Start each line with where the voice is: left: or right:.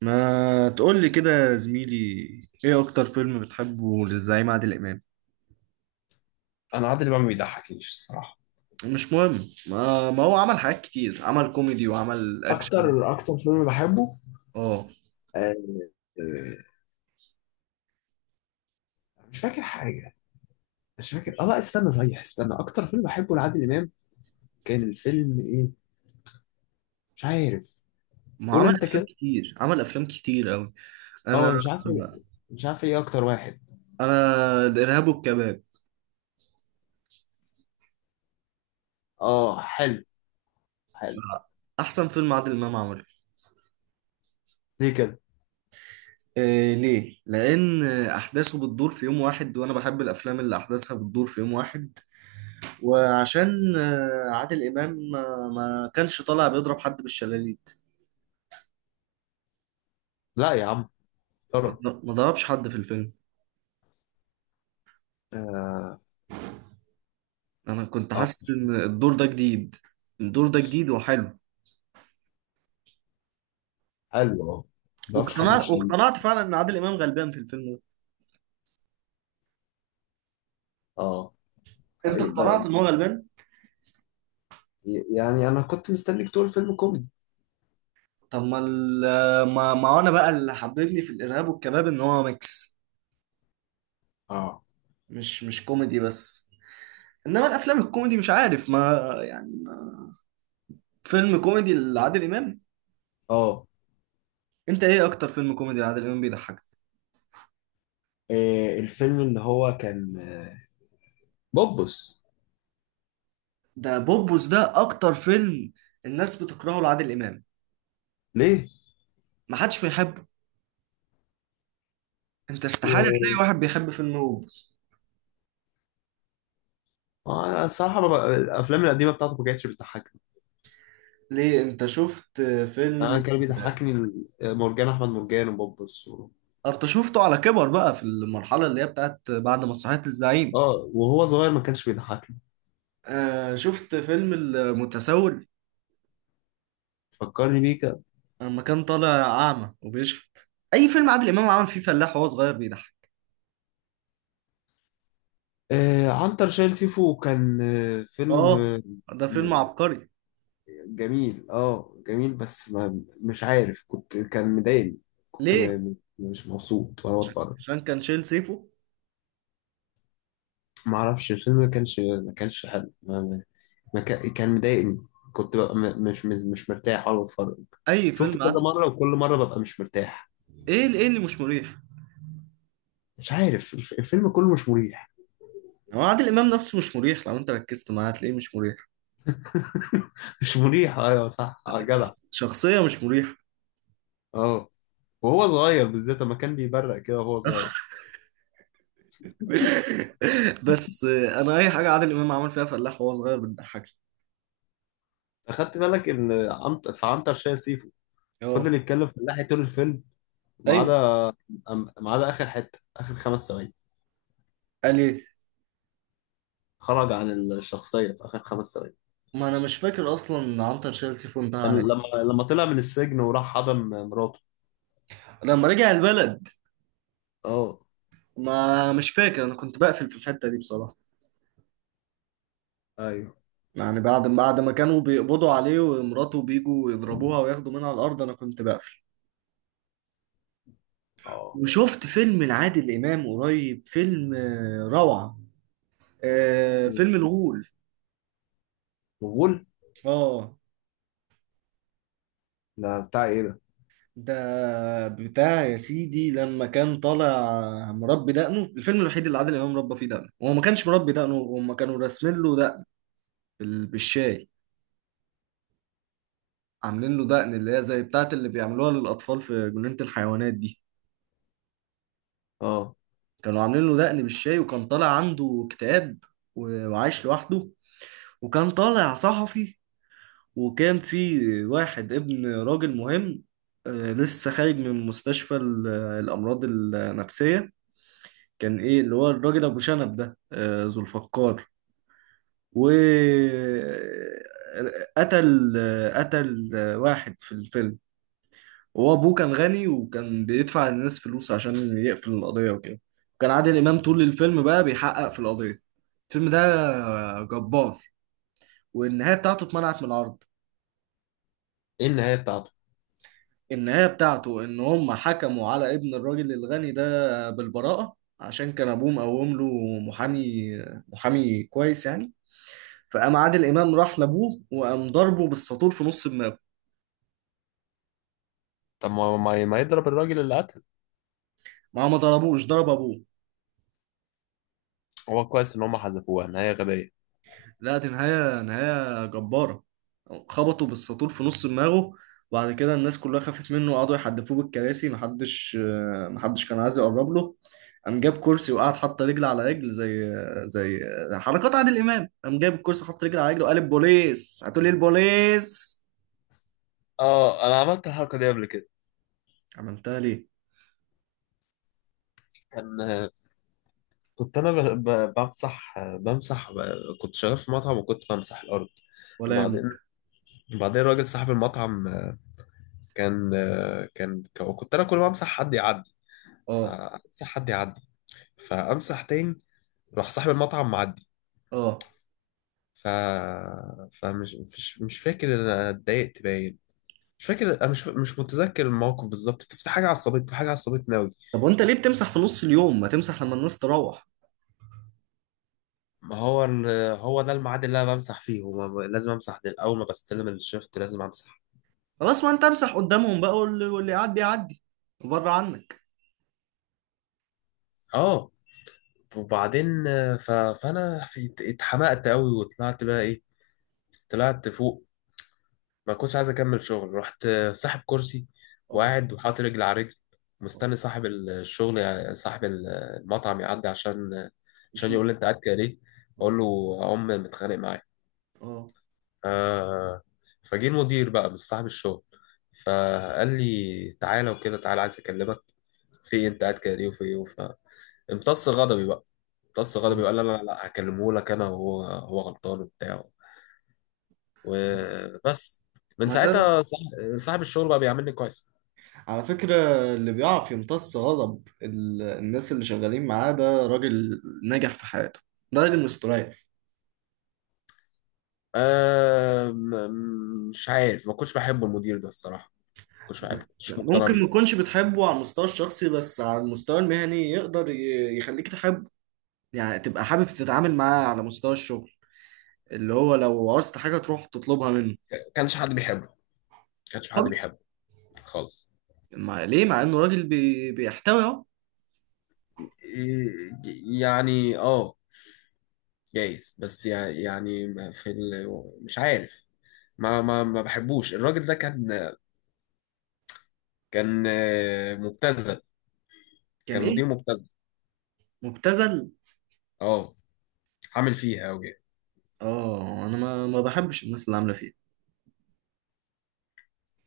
right: ما تقول لي كده يا زميلي. ايه اكتر فيلم بتحبه للزعيم عادل امام؟
left: انا عادل امام ما بيضحكنيش الصراحه.
right: مش مهم. ما هو عمل حاجات كتير، عمل كوميدي وعمل اكشن.
left: اكتر فيلم بحبه.
right: اه.
left: آه، آه، مش فاكر حاجه. مش فاكر اه لا، استنى صحيح، استنى، اكتر فيلم بحبه لعادل امام كان الفيلم ايه؟ مش عارف.
right: ما
left: قول
right: عمل
left: انت
right: افلام
left: كده.
right: كتير، عمل افلام كتير قوي.
left: اه
right: انا
left: أنا مش عارف، مش عارف ايه اكتر واحد.
right: انا الارهاب والكباب
left: اه حلو، حلو.
right: احسن فيلم عادل امام عمله.
left: ليه كده؟
right: إيه ليه؟ لأن أحداثه بتدور في يوم واحد وأنا بحب الأفلام اللي أحداثها بتدور في يوم واحد. وعشان عادل إمام ما كانش طالع بيضرب حد بالشلاليه.
left: لا يا عم،
right: ما
left: طرب.
right: ما ضربش حد في الفيلم.
left: اه،
right: انا كنت
left: آه،
right: حاسس
left: صح.
right: ان الدور ده جديد. الدور ده جديد وحلو.
left: حلو اه. ما بعرفش حد
right: واقتنعت
left: مش حلو.
right: واقتنعت فعلا ان عادل امام غلبان في الفيلم.
left: اه
right: ده انت
left: طيب،
right: اقتنعت ان هو غلبان.
left: يعني انا كنت مستنيك تقول فيلم كوميدي.
right: طب ما ال- ما ما انا بقى اللي حببني في الارهاب والكباب ان هو ميكس.
left: اه.
right: مش كوميدي بس. انما الافلام الكوميدي مش عارف ما يعني ما فيلم كوميدي لعادل امام.
left: اه
right: انت ايه اكتر فيلم كوميدي لعادل امام بيضحكك؟
left: الفيلم اللي هو كان بوبس.
right: ده بوبوس، ده اكتر فيلم الناس بتكرهه لعادل امام.
left: ليه؟
right: ما حدش بيحبه. انت استحالة
left: و
right: تلاقي واحد بيحب فيلم هوبس.
left: الصراحة الأفلام القديمة بتاعته ما كانتش بتضحكني.
right: ليه انت شفت
left: أنا
right: فيلم؟
left: كان بيضحكني مرجان أحمد مرجان وبوبس و...
right: انت شفته على كبر بقى في المرحلة اللي هي بتاعت بعد مسرحية الزعيم.
left: آه وهو صغير ما كانش بيضحكني.
right: آه، شفت فيلم المتسول
left: فكرني بيه كده.
right: لما كان طالع أعمى وبيشحت. أي فيلم عادل إمام عمل فيه فلاح وهو صغير بيضحك.
left: آه عنتر شايل سيفو كان آه فيلم
right: آه، ده فيلم عبقري.
left: جميل آه جميل، بس ما مش عارف، كنت كان مضايقني. كنت
right: ليه؟
left: مش مبسوط وأنا بتفرج.
right: عشان كان شايل سيفه.
left: ما أعرفش الفيلم، ما كانش حلو. ما كا- كان مضايقني. كنت ببقى مش مرتاح وانا بتفرج.
right: أي
left: شفته
right: فيلم
left: كذا
right: عادل.
left: مرة وكل مرة ببقى مش مرتاح.
right: إيه إيه اللي مش مريح؟
left: مش عارف، الفيلم كله مش مريح.
right: هو عادل إمام نفسه مش مريح، لو أنت ركزت معاه هتلاقيه مش مريح.
left: مش مريح ايوه صح، آه، جدع.
right: شخصية مش مريحة.
left: اه وهو صغير بالذات لما كان بيبرق كده وهو صغير.
right: بس انا اي حاجه عادل امام عمل فيها فلاح وهو صغير بتضحكني.
left: اخدت بالك ان عنت في عنتر شاي سيفو فضل
right: اه.
left: يتكلم في اللحية طول الفيلم، ما
right: ايوه.
left: عدا ما عدا اخر حتة، اخر 5 ثواني.
right: قال ايه؟
left: خرج عن الشخصية في اخر 5 ثواني.
right: ما انا مش فاكر اصلا عنتر شال سيفه انتهى
left: كان
right: على إيه.
left: لما، لما طلع من السجن وراح حضن مراته.
right: لما رجع البلد.
left: اه.
right: ما مش فاكر، انا كنت بقفل في الحته دي بصراحه.
left: ايوه.
right: يعني بعد ما كانوا بيقبضوا عليه ومراته بيجوا يضربوها وياخدوا منها على الارض انا كنت بقفل.
left: اه
right: وشفت فيلم لعادل امام قريب، فيلم روعه. فيلم الغول.
left: غول؟
right: اه.
left: ده بتاع ايه ده؟
right: ده بتاع يا سيدي لما كان طالع مربي دقنه، الفيلم الوحيد اللي عادل امام ربى فيه دقنه، وهو ما كانش مربي دقنه، هما كانوا راسمين له دقن بالشاي. عاملين له دقن اللي هي زي بتاعه اللي بيعملوها للاطفال في جنينة الحيوانات دي.
left: اه
right: كانوا عاملين له دقن بالشاي وكان طالع عنده اكتئاب، وعايش لوحده. وكان طالع صحفي. وكان في واحد ابن راجل مهم، لسه خارج من مستشفى الامراض النفسية. كان ايه اللي هو الراجل ابو شنب ده؟ ذو الفقار. و قتل قتل واحد في الفيلم. وهو ابوه كان غني وكان بيدفع للناس فلوس عشان يقفل القضية وكده. كان عادل امام طول الفيلم بقى بيحقق في القضية. الفيلم ده جبار. والنهاية بتاعته اتمنعت من العرض.
left: ايه النهايه بتاعته؟
right: النهاية بتاعته ان هم حكموا على ابن الراجل الغني ده بالبراءة عشان كان ابوه مقوم له محامي، محامي كويس يعني. فقام عادل امام راح لابوه وقام ضربه بالساطور في نص دماغه.
left: طب ما ما يضرب الراجل اللي قتل؟
right: ما هو ما ضربوش، ضرب ابوه.
left: هو كويس ان هم حذفوها، نهايه غبيه.
right: لا، دي نهايه، نهايه جباره. خبطه بالساطور في نص دماغه. وبعد كده الناس كلها خافت منه وقعدوا يحدفوه بالكراسي، محدش، محدش كان عايز يقرب له. قام جاب كرسي وقعد حط رجل على رجل، زي زي حركات عادل امام. قام جاب الكرسي، حط رجل على رجل وقال البوليس هتقولي البوليس.
left: اه انا عملت الحركه دي قبل كده.
right: عملتها ليه؟
left: كان، كنت انا بمسح. بمسح كنت شغال في مطعم وكنت بمسح الارض.
right: ولا
left: وبعدين،
right: يهمك.
left: بعدين راجل صاحب المطعم، كان كان، كنت انا كل ما امسح حد يعدي،
right: اه
left: فامسح حد يعدي، فامسح تاني. راح صاحب المطعم معدي.
right: اه.
left: ف فمش مش مش فاكر إن انا اتضايقت باين. مش فاكر، انا مش متذكر الموقف بالظبط، بس في حاجه عصبتني، في حاجه عصبتني قوي.
right: طب وانت ليه بتمسح في نص اليوم؟ ما تمسح لما الناس تروح.
left: ما هو هو ده الميعاد اللي انا بمسح فيه. هو لازم امسح ده، اول ما بستلم الشفت لازم امسح.
right: خلاص، ما انت امسح قدامهم بقى واللي يعدي يعدي بره عنك.
left: اه وبعدين فانا اتحمقت قوي وطلعت بقى ايه، طلعت فوق. ما كنتش عايز اكمل شغل، رحت ساحب كرسي
right: اه
left: وقاعد وحاطط رجل على رجل،
right: اه.
left: مستني صاحب الشغل صاحب المطعم يعدي، عشان، عشان
right: نشوف.
left: يقول لي انت قاعد كده ليه.
right: اه.
left: اقول له ام متخانق معايا.
right: اه.
left: آه. فجه المدير بقى، مش صاحب الشغل، فقال لي تعالى، وكده، تعالى عايز اكلمك. في إيه؟ انت قاعد كده ليه وفي ايه امتص غضبي بقى. امتص غضبي
right: آه.
left: وقال لا لا لا هكلمه لك انا، وهو هو غلطان وبتاع. وبس، من
right: ما ده
left: ساعتها صاحب الشغل بقى بيعاملني كويس.
right: على فكرة، اللي بيعرف يمتص غضب الناس اللي شغالين معاه، ده راجل ناجح في حياته. ده راجل مستريح.
left: أه مش عارف، ما كنتش بحب المدير ده الصراحه. ما كنتش بحبه، ما
right: بس
left: كنتش مقتنع
right: ممكن ما
left: بيه.
right: تكونش بتحبه على المستوى الشخصي، بس على المستوى المهني يقدر يخليك تحبه. يعني تبقى حابب تتعامل معاه على مستوى الشغل اللي هو لو عاوزت حاجة تروح تطلبها منه.
left: ما كانش حد بيحبه، ما كانش حد
right: خالص.
left: بيحبه. خالص.
right: ما ليه مع انه راجل بيحتوي.
left: إيه- يعني اه جايز، بس يعني في مش عارف، ما بحبوش الراجل ده. كان، كان مبتذل.
right: كان
left: كان مدير
right: ايه؟
left: مبتذل.
right: مبتذل.
left: اه، عامل فيها قوي.
right: اه انا ما بحبش الناس اللي عامله فيه.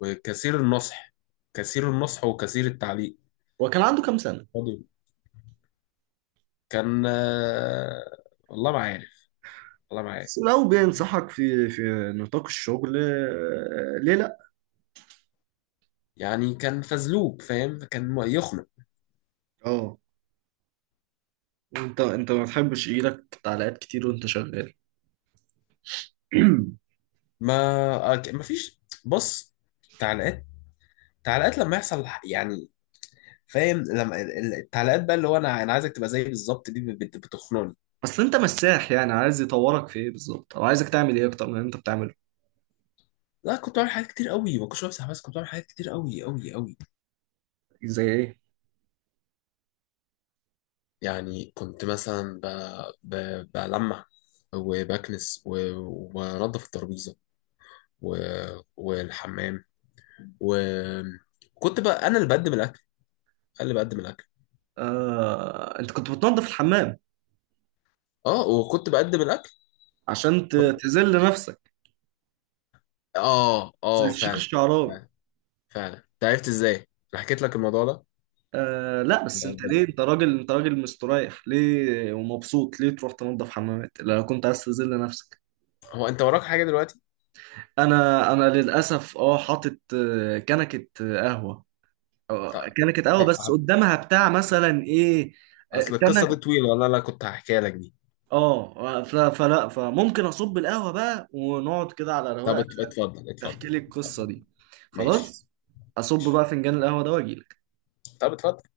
left: وكثير النصح، كثير النصح وكثير التعليق.
right: هو كان عنده كام سنه؟
left: فاضي. كان آه، والله ما عارف، والله ما عارف.
right: بس لو بينصحك في نطاق الشغل، ليه لا.
left: يعني كان فزلوب فاهم، كان يخنق.
right: اه. وانت ما تحبش يجيلك تعليقات كتير وانت شغال.
left: ما فيش، بص، تعليقات، تعليقات لما يحصل يعني فاهم، لما التعليقات بقى اللي هو انا، انا عايزك تبقى زيي بالظبط دي بتخنقني.
right: اصل انت مساح، يعني عايز يطورك في ايه بالظبط، او عايزك تعمل ايه اكتر من اللي انت بتعمله؟
left: لا كنت بعمل حاجات كتير قوي، ما كنتش بمسح بس، كنت بعمل حاجات كتير قوي قوي قوي.
right: زي ايه؟
left: يعني كنت مثلا ب... بلمع وبكنس و... وبنضف الترابيزه و... والحمام، وكنت بقى انا اللي بقدم الاكل، انا اللي بقدم الاكل.
right: آه، انت كنت بتنظف الحمام
left: اه وكنت بقدم الاكل
right: عشان
left: برضه.
right: تذل نفسك
left: اه
right: زي
left: اه
right: الشيخ
left: فعلا.
right: الشعراوي؟
left: فعلا، فعلا انت عرفت ازاي؟ انا حكيت لك الموضوع ده؟
right: آه لا، بس انت ليه،
left: بس-
right: انت راجل، انت راجل مستريح ليه ومبسوط ليه تروح تنظف حمامات لو كنت عايز تذل نفسك.
left: هو انت وراك حاجه دلوقتي؟
right: انا للاسف اه حاطط كنكه قهوه. كنكه قهوه، بس
left: طب
right: قدامها بتاع مثلا ايه.
left: اصل
right: تمن.
left: القصه دي طويله، والله انا كنت هحكيها لك دي.
right: اه فلا، فممكن اصب القهوه بقى ونقعد كده على
left: طب
right: رواقه
left: اتفضل
right: تحكي
left: اتفضل.
right: لي القصه دي.
left: ماشي.
right: خلاص. اصب
left: ماشي.
right: بقى فنجان القهوه ده واجي
left: طب اتفضل.